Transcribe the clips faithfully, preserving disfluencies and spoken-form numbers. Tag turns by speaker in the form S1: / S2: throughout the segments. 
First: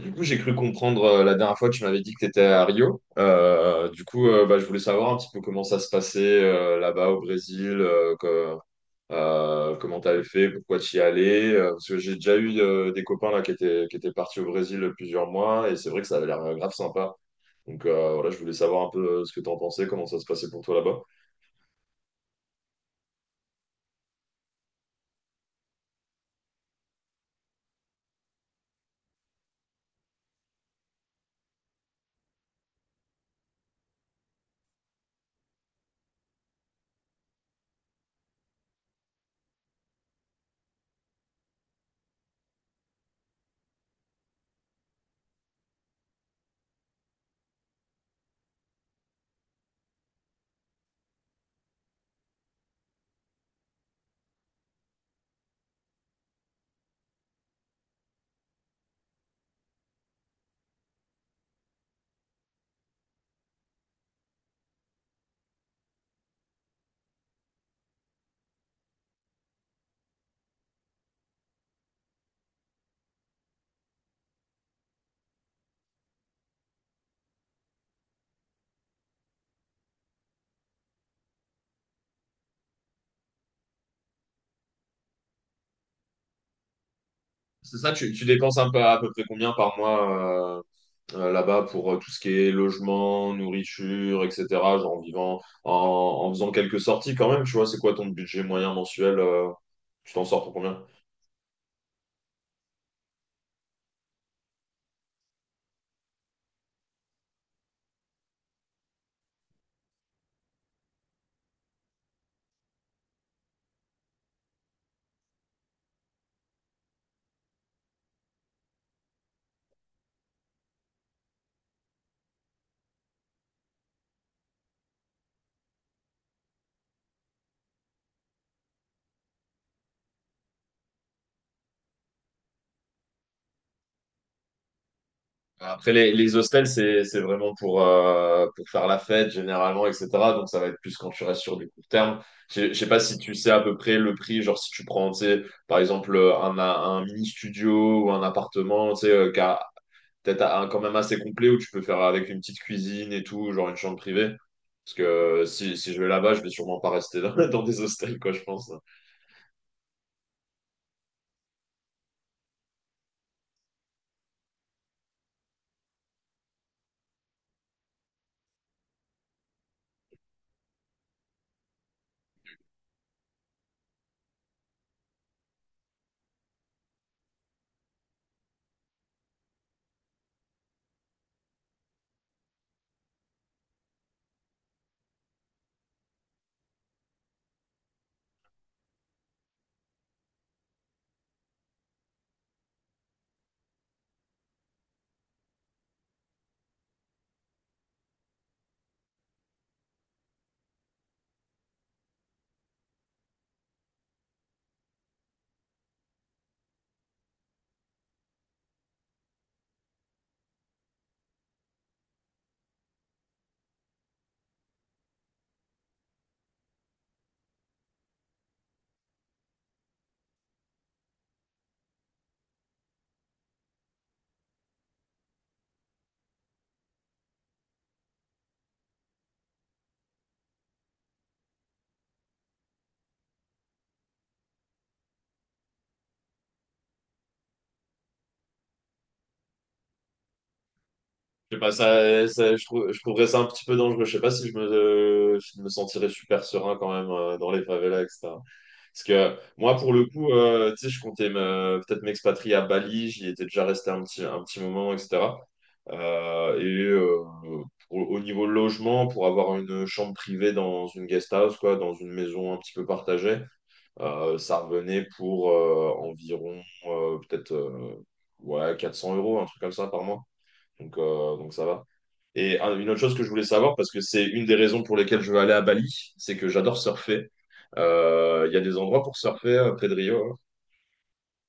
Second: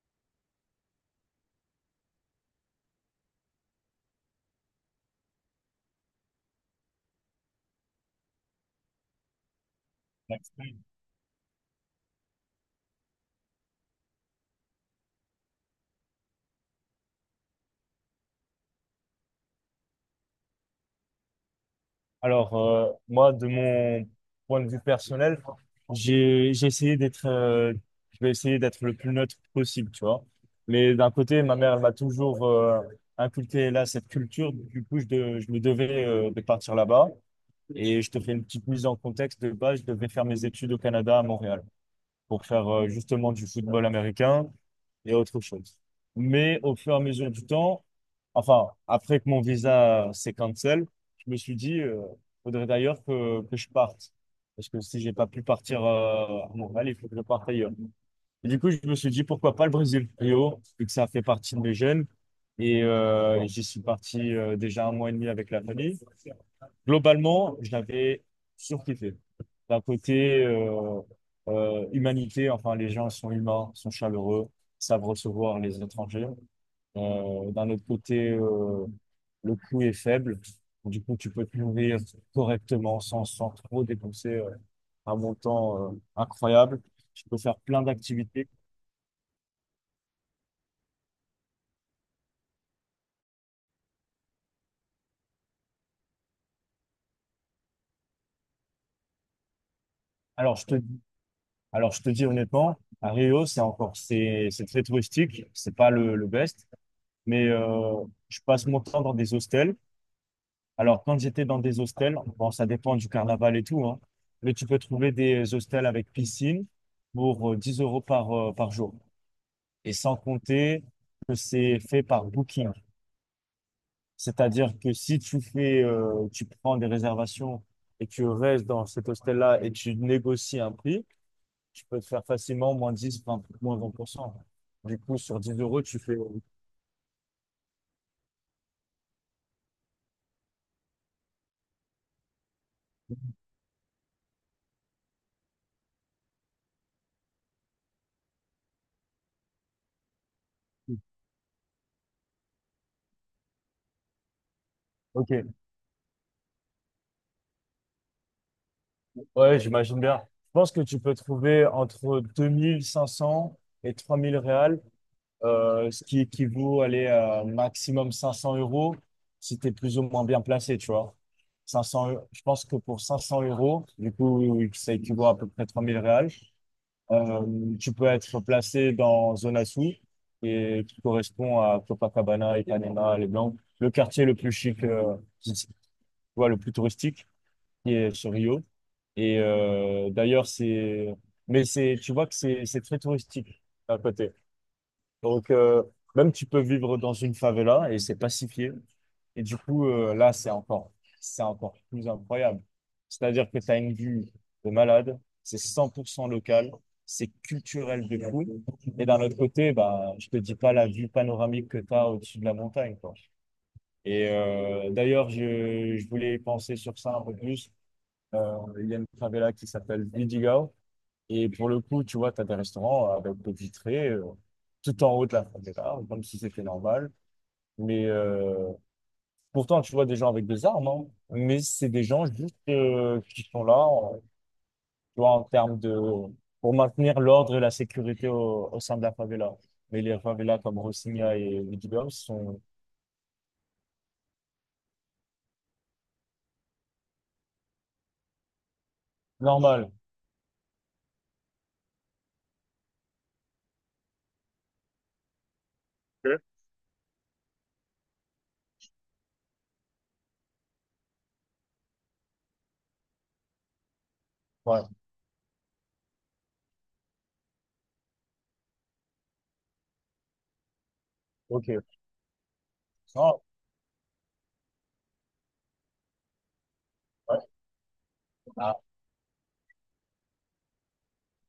S1: Du coup, j'ai cru comprendre euh, la dernière fois, tu m'avais dit que tu étais à Rio. Euh, du coup, euh, bah, je voulais savoir un petit peu comment ça se passait euh, là-bas au Brésil, euh, que- euh, comment tu avais fait, pourquoi tu y allais. Euh, parce que j'ai déjà eu euh, des copains là, qui étaient, qui étaient partis au Brésil plusieurs mois, et c'est vrai que ça avait l'air euh, grave sympa. Donc euh, voilà, je voulais savoir un peu euh, ce que tu en pensais, comment ça se passait pour toi là-bas.
S2: Alors, euh, moi, de mon point de vue personnel, j'ai, j'ai essayé d'être, euh, je vais essayer d'être le plus neutre possible, tu vois. Mais d'un côté, ma mère, elle m'a toujours euh, inculqué là cette culture. Du coup, je, de- je me devais euh, de partir là-bas. Et je te fais une petite mise en contexte. De base, je devais faire mes études au Canada, à Montréal, pour faire euh, justement du football américain. et autre chose. Mais au fur et à mesure du temps, enfin, après que mon visa s'est cancel, je me suis dit, euh, faudrait d'ailleurs que, que je parte. Parce que si j'ai pas pu partir euh, à Montréal, il faut que je parte ailleurs. Et du coup, je me suis dit, pourquoi pas le Brésil, Rio, vu que ça fait partie de mes jeunes. Et euh, j'y suis parti euh, déjà un mois et demi avec la famille. Globalement, je l'avais surkiffé. D'un côté, euh, euh, humanité, enfin, les gens sont humains, sont chaleureux, savent recevoir les étrangers. Euh, d'un autre côté, euh, le coût est faible. Du coup, tu peux te nourrir correctement sans, sans trop dépenser euh, un montant euh, incroyable. Tu peux faire
S1: C'est
S2: plein
S1: ça, tu, tu
S2: d'activités.
S1: dépenses un peu, à peu près combien par mois euh, euh, là-bas pour euh, tout ce qui est logement, nourriture, et cetera. Genre en vivant, en, en faisant quelques sorties quand même, tu vois, c'est quoi ton budget moyen mensuel? Euh, tu t'en sors pour
S2: Alors, je te,
S1: combien?
S2: alors, je te dis honnêtement, à Rio, c'est encore, c'est, c'est très touristique. C'est pas le, le best. Mais euh, je passe mon temps dans des hostels. Alors, quand j'étais dans des hostels, bon, ça dépend du carnaval et tout, hein, mais tu peux trouver des hostels avec piscine pour euh, dix euros par, euh, par jour. Et sans compter que c'est fait par Booking. C'est-à-dire que si tu fais, euh, tu prends des réservations et tu restes dans cet hostel-là et tu négocies un prix, tu peux te faire facilement moins dix, vingt moins vingt pour cent. Du coup, sur dix euros,
S1: Après,
S2: tu
S1: les,
S2: fais...
S1: les hostels, c'est, c'est vraiment pour, euh, pour faire la fête généralement, et cetera. Donc ça va être plus quand tu restes sur du court terme. Je je sais pas si tu sais à peu près le prix, genre si tu prends, tu sais, par exemple, un, un mini studio ou un appartement, tu sais, euh, qu'à peut-être un- quand même assez complet où tu peux faire avec une petite cuisine et tout, genre une chambre privée. Parce
S2: Ok.
S1: que si, si je vais là-bas, je vais sûrement pas rester dans, dans des hostels, quoi, je pense.
S2: Ouais, j'imagine bien. Je pense que tu peux trouver entre deux mille cinq cents et trois mille réals, euh, ce qui équivaut aller à maximum cinq cents euros si tu es plus ou moins bien placé, tu vois. 500, eu- Je pense que pour cinq cents euros, du coup, ça équivaut à peu près trois mille réals. Euh, tu peux être placé dans Zona Sul, et qui correspond à Copacabana, Ipanema, Les Blancs, le quartier le plus chic, euh, qui- tu vois, le plus touristique, qui est sur Rio. Et euh, d'ailleurs, c'est. Mais c'est, tu vois que c'est c'est très touristique à côté. Donc, euh, même tu peux vivre dans une favela et c'est pacifié. Et du coup, euh, là, c'est encore, c'est encore plus incroyable. C'est-à-dire que tu as une vue de malade, c'est cent pour cent local, c'est culturel de fou. Et d'un autre côté, bah, je te dis pas la vue panoramique que tu as au-dessus de la montagne, quoi. Et euh, d'ailleurs, je, je voulais penser sur ça un peu plus. Euh, il y a une favela qui s'appelle Vidigal. Et pour le coup, tu vois, tu as des restaurants avec des vitrées euh, tout en haut de la favela, comme si c'était normal. Mais euh, pourtant, tu vois des gens avec des armes, hein. Mais c'est des gens juste euh, qui sont là, en- tu vois, en termes de... pour maintenir l'ordre et la sécurité au, au sein de la favela. Mais les favelas comme Rocinha
S1: Je sais
S2: et
S1: pas,
S2: Vidigal
S1: ça, ça-
S2: sont
S1: je trou- je trouverais ça un petit peu dangereux. Je sais pas si je me, si je me sentirais super serein quand même euh, dans les favelas, et cetera. Parce que moi,
S2: normales.
S1: pour le coup, euh, tu sais, je comptais me- peut-être m'expatrier à Bali. J'y étais déjà resté un petit, un petit moment, et cetera. Euh, et euh, pour- Au niveau logement, pour avoir une chambre privée dans une guest house, quoi, dans une maison un petit peu partagée, euh, ça
S2: Ouais,
S1: revenait pour euh, environ euh, peut-être euh, ouais, quatre cents euros, un truc comme ça par mois. Donc, euh, donc ça
S2: ok.
S1: va. Et un- une autre chose que je
S2: Ah,
S1: voulais savoir, parce que c'est une des raisons pour lesquelles je veux aller à Bali, c'est que j'adore surfer.
S2: ouais.
S1: Euh, Il y a
S2: Ah,
S1: des endroits pour surfer euh, près de Rio.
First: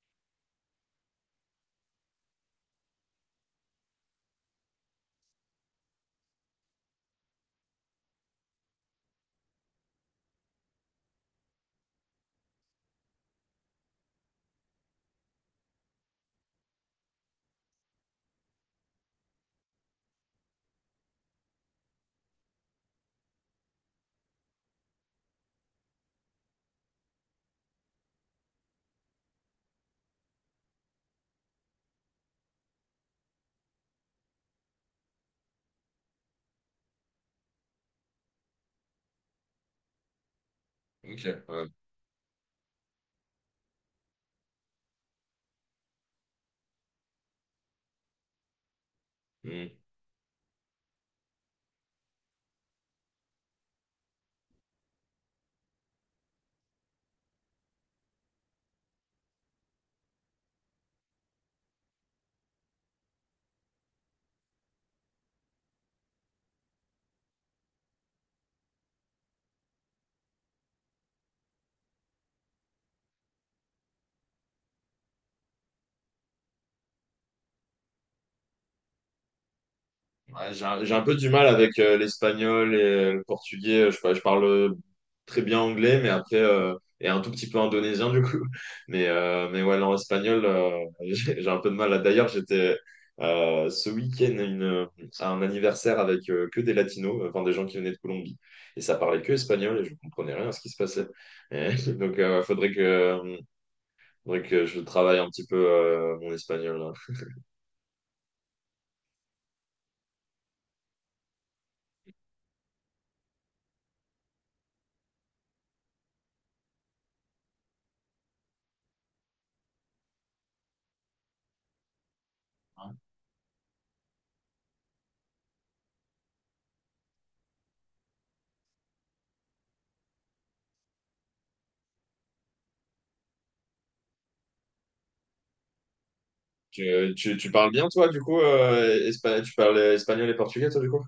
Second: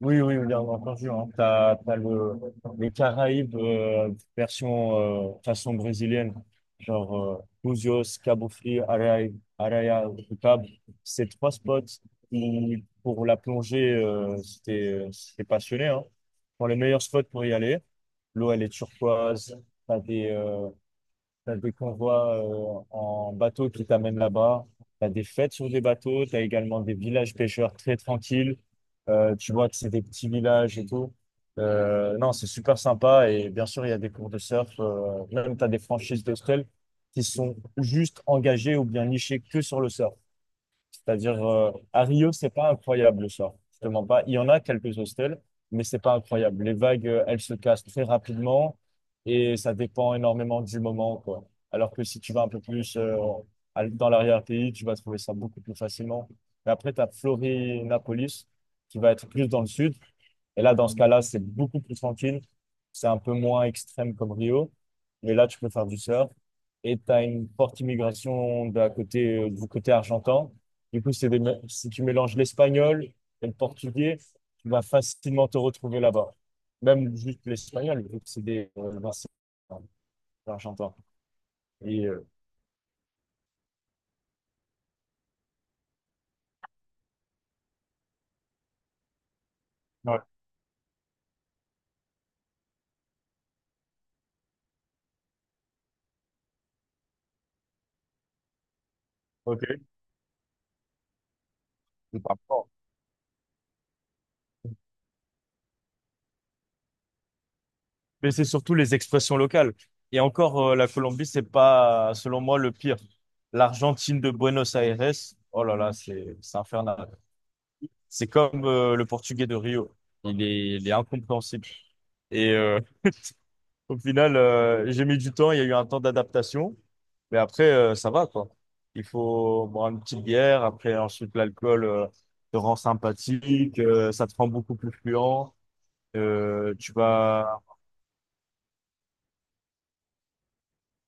S2: oui, oui, bien entendu. Hein. T'as, t'as le, les Caraïbes euh, version euh, façon brésilienne, genre euh, Búzios, Cabo Frio, Araia, Araia do Cabo. Ces trois spots où, pour la plongée, euh, si t'es si t'es passionné, hein, sont les meilleurs spots pour y aller. L'eau, elle est turquoise. T'as des, euh, T'as des convois euh, en bateau qui t'amènent là-bas. T'as des fêtes sur des bateaux. T'as également des villages pêcheurs très tranquilles. Euh, tu vois que c'est des petits villages et tout. Euh, non, c'est super sympa. Et bien sûr, il y a des cours de surf. euh, même t'as des franchises d'hôtels qui sont juste engagées ou bien nichées que sur le surf.
S1: Hein.
S2: C'est-à-dire,
S1: Ok.
S2: euh, à Rio, c'est pas incroyable le soir. Je te mens pas. Il y en a quelques hostels, mais c'est pas incroyable. Les vagues, euh, elles se cassent très rapidement et ça
S1: Ouais.
S2: dépend énormément du moment, quoi. Alors que si tu vas un peu plus euh, à- dans l'arrière-pays, tu vas trouver ça beaucoup plus facilement. Mais après, tu as Florianópolis, qui va être plus dans le sud. Et là, dans ce cas-là, c'est beaucoup plus tranquille. C'est un peu moins extrême comme Rio. Mais là, tu peux faire du surf. Et tu as une forte immigration de la côté, euh, du côté argentin. Du coup, c'est des mé- si tu mélanges l'espagnol et le portugais, tu vas facilement te retrouver là-bas. Même juste l'espagnol, vu que c'est des euh, ben, euh,
S1: Ouais, j'ai un,
S2: l'argentin.
S1: j'ai un peu du mal avec euh,
S2: Et euh,
S1: l'espagnol et euh, le portugais. Je, sais je parle euh, très bien anglais, mais après, euh, et un tout petit peu indonésien du coup. Mais, euh, mais ouais, non,
S2: ouais,
S1: espagnol, euh, j'ai j'ai un peu de mal. D'ailleurs, j'étais euh, ce week-end à, une- euh, à un anniversaire avec euh, que des latinos, euh, enfin des gens qui venaient de Colombie. Et ça parlait que espagnol et
S2: ok.
S1: je comprenais rien à ce qui se passait. Et donc, euh, ouais, faudrait que, euh, faudrait que je travaille un petit peu euh, mon espagnol là.
S2: Mais c'est surtout les expressions locales. Et encore, euh, la Colombie, c'est pas, selon moi, le pire. L'Argentine de Buenos Aires, oh là là, c'est, c'est infernal. C'est comme euh, le portugais de Rio. Il est, il est incompréhensible. Et euh, au final, euh, j'ai mis du temps, il y a eu un temps d'adaptation, mais après, euh, ça va, quoi. Il faut boire une petite bière, après, ensuite, l'alcool euh, te rend sympathique, euh, ça te rend beaucoup plus fluent. Euh, tu
S1: Tu, tu, tu
S2: vas
S1: parles bien, toi, du coup, euh, espa- tu parles espagnol et portugais, toi, du coup?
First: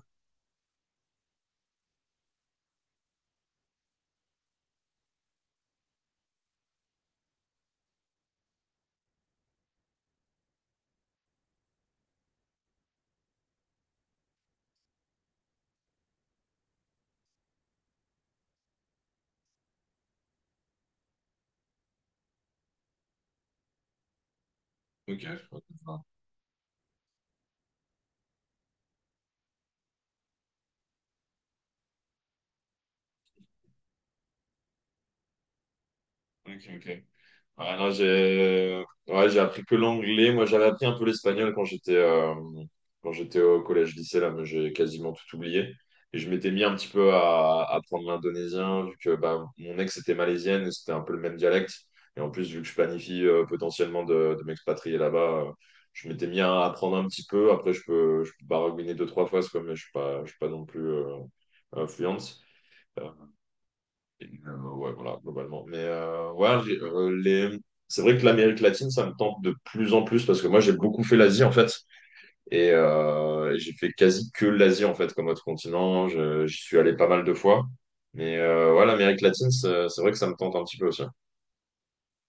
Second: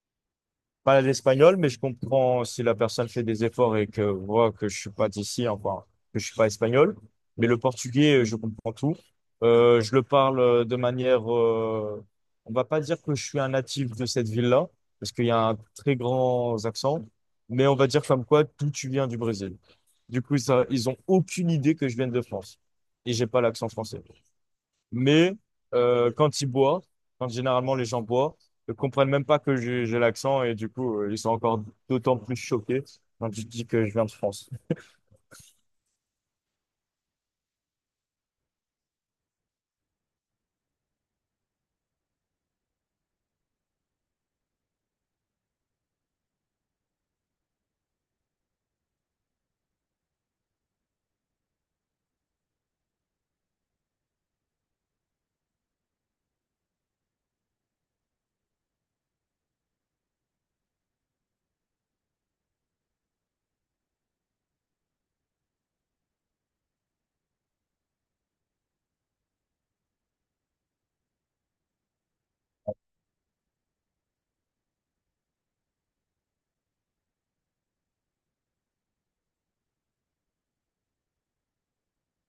S2: pas l'espagnol, mais je comprends si la personne fait des efforts et que voit que je suis pas d'ici, enfin, que je suis pas espagnol. Mais le portugais, euh, je comprends tout. Euh, je le parle euh, de manière, euh, on va pas dire que je suis un natif de cette ville-là, parce qu'il y a un très grand accent, mais on va dire comme quoi tout tu viens du Brésil. Du coup, ça, ils ont aucune idée que je viens de France et j'ai pas l'accent français.
S1: Ok,
S2: Mais
S1: je crois que ça.
S2: euh, quand ils boivent, quand généralement les gens boivent, ils comprennent même pas que j'ai j'ai l'accent et du coup, euh, ils sont encore d'autant plus choqués quand je dis que je viens de France. Je
S1: Ok, ok. Ouais, non, j'ai Ouais, j'ai appris que l'anglais. Moi, j'avais appris un peu l'espagnol quand j'étais euh, quand j'étais au collège lycée là, mais j'ai quasiment tout oublié. Et je m'étais mis un petit peu à à apprendre l'indonésien vu que bah, mon ex était malaisienne et c'était un peu le même dialecte. Et en plus, vu que je planifie euh, potentiellement de, de m'expatrier là-bas, euh, je m'étais mis à apprendre un petit peu. Après, je peux je peux baragouiner deux trois fois, c'est quoi, mais je suis pas je suis pas non plus euh, euh, fluente. Euh, et, euh, ouais, voilà, globalement. Mais euh, ouais, j'ai, euh, les... c'est vrai que l'Amérique latine, ça me tente de plus en plus parce que moi, j'ai beaucoup fait l'Asie, en fait. Et euh, j'ai fait quasi que l'Asie, en fait, comme autre continent. Je- J'y suis allé pas mal de fois. Mais euh, ouais, l'Amérique latine, c'est c'est vrai que ça me tente un petit peu aussi.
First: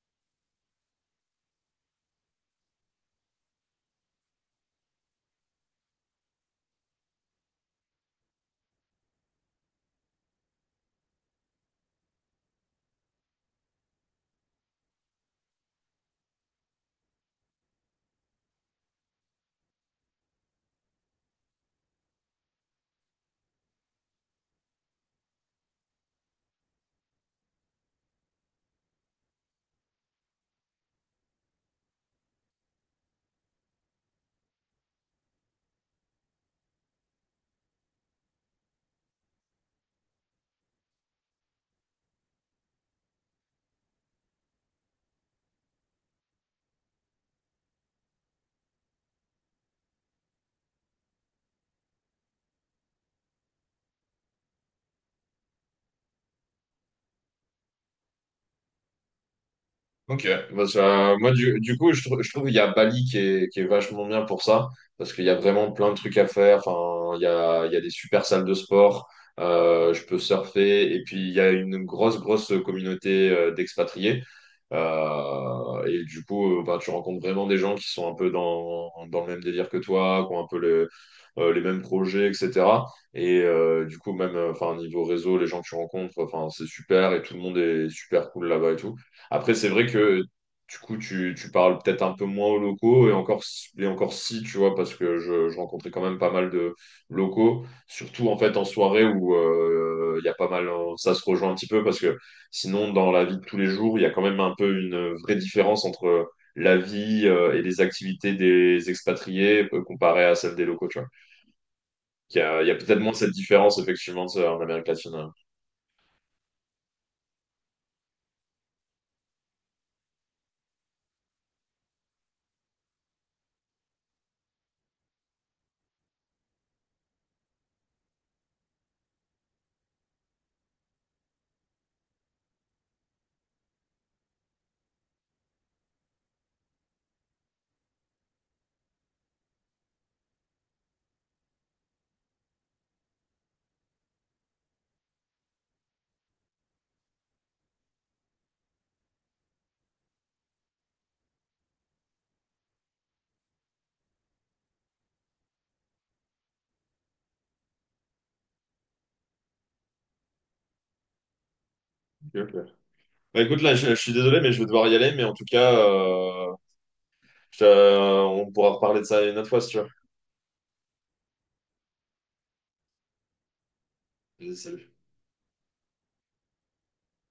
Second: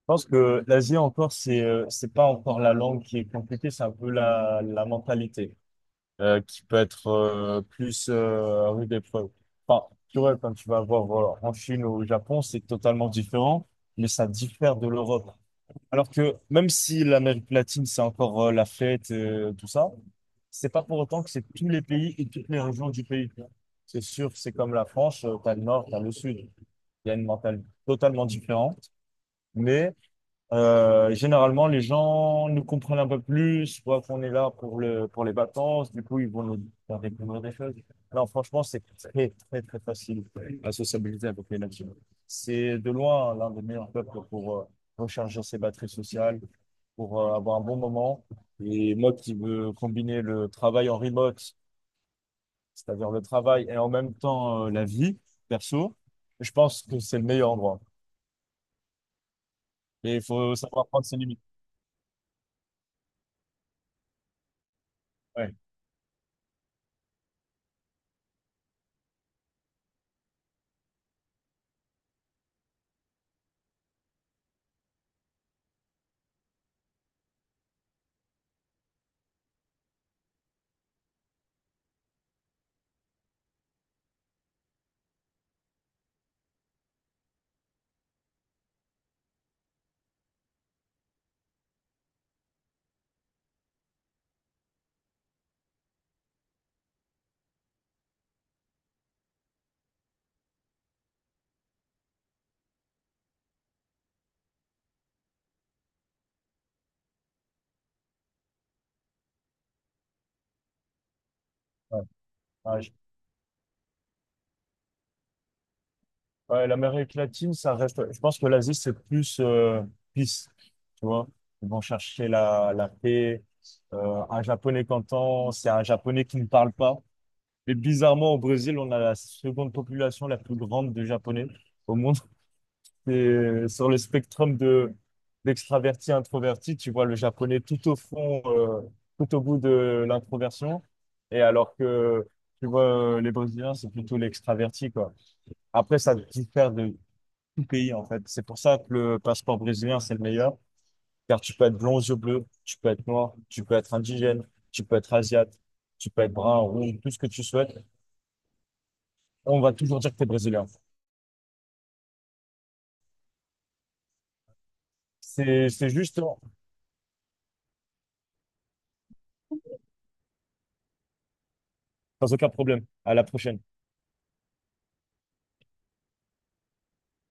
S2: pense que l'Asie encore, c'est euh, c'est pas encore la langue qui est compliquée, c'est un peu la, la mentalité euh, qui peut être euh, plus euh, rude épreuve. Enfin, tu vois, quand tu vas voir voilà, en Chine ou au Japon, c'est totalement différent, mais ça diffère de l'Europe. Alors que même si l'Amérique latine, c'est encore euh, la fête, euh, tout ça, c'est pas pour autant que c'est tous les pays et toutes les régions du pays. C'est sûr, c'est comme la France, euh, t'as le nord, t'as le sud. Il y a une mentalité totalement différente, mais euh, généralement, les gens nous comprennent un peu plus, voient qu'on est là pour le, pour les vacances, du coup, ils vont nous faire découvrir des choses. Non, franchement, c'est très, très, très facile à sociabiliser avec les nations. C'est de loin l'un des meilleurs peuples pour euh, recharger ses batteries sociales, pour euh, avoir un bon moment. Et moi qui veux combiner le travail en remote, c'est-à-dire le travail et en même temps euh, la vie perso, je pense que c'est le meilleur endroit. Et il
S1: Ok,
S2: faut
S1: bah
S2: savoir prendre
S1: ça-
S2: ses
S1: moi
S2: limites.
S1: du, du coup je, trou- je trouve qu'il y a Bali qui est, qui est vachement bien pour ça, parce qu'il y a
S2: Ouais,
S1: vraiment plein de trucs à faire, enfin, il y a, il y a des super salles de sport, euh, je peux surfer, et puis il y a une grosse, grosse communauté euh, d'expatriés. Euh, et du coup euh, bah, tu rencontres vraiment des gens qui sont un peu dans, dans le même délire que toi, qui ont un peu le- euh, les mêmes projets, et cetera. Et euh, du coup même, euh, enfin, niveau réseau, les gens que tu rencontres, enfin, c'est super, et tout le monde est super cool là-bas et tout. Après, c'est vrai que du coup, tu, tu parles peut-être un peu moins aux locaux, et encore, s- et encore si, tu vois, parce que je, je rencontrais quand même pas mal de locaux, surtout en fait en soirée où euh, il y a pas mal, hein, ça se rejoint un petit peu, parce que sinon, dans la vie de tous les jours, il y a quand même un peu une vraie différence entre la vie euh, et les activités des expatriés euh, comparée à celle des locaux, tu vois.
S2: ouais.
S1: Il y a, il y a
S2: Ouais,
S1: peut-être moins cette différence, effectivement, ça, en Amérique latine. Hein.
S2: ouais, l'Amérique latine, ça reste. Je pense que l'Asie, c'est plus euh, peace, tu vois. Ils vont chercher la, la paix. Euh, un Japonais qu'entend, c'est un Japonais qui ne parle pas. Mais bizarrement, au Brésil, on a la seconde population la plus grande de Japonais au monde. Et sur le spectre de d'extraverti introverti, tu vois le Japonais tout au fond, euh, tout au bout de l'introversion. Et alors que, tu vois, les Brésiliens, c'est plutôt l'extraverti, quoi. Après, ça diffère de tout pays en fait. C'est pour ça que le passeport brésilien, c'est le meilleur, car tu peux être blond aux yeux bleus, tu peux être noir, tu peux être indigène, tu peux être asiate, tu peux être brun, rouge, tout ce que tu souhaites. On va toujours dire que tu es brésilien.
S1: Ok, ok. Bah écoute, là, je, je suis désolé, mais je vais devoir y aller, mais en tout
S2: C'est,
S1: cas...
S2: c'est juste,
S1: euh, Je te- on pourra reparler de ça une autre fois si tu veux.
S2: sans aucun problème. À la prochaine.
S1: Vas-y, salut.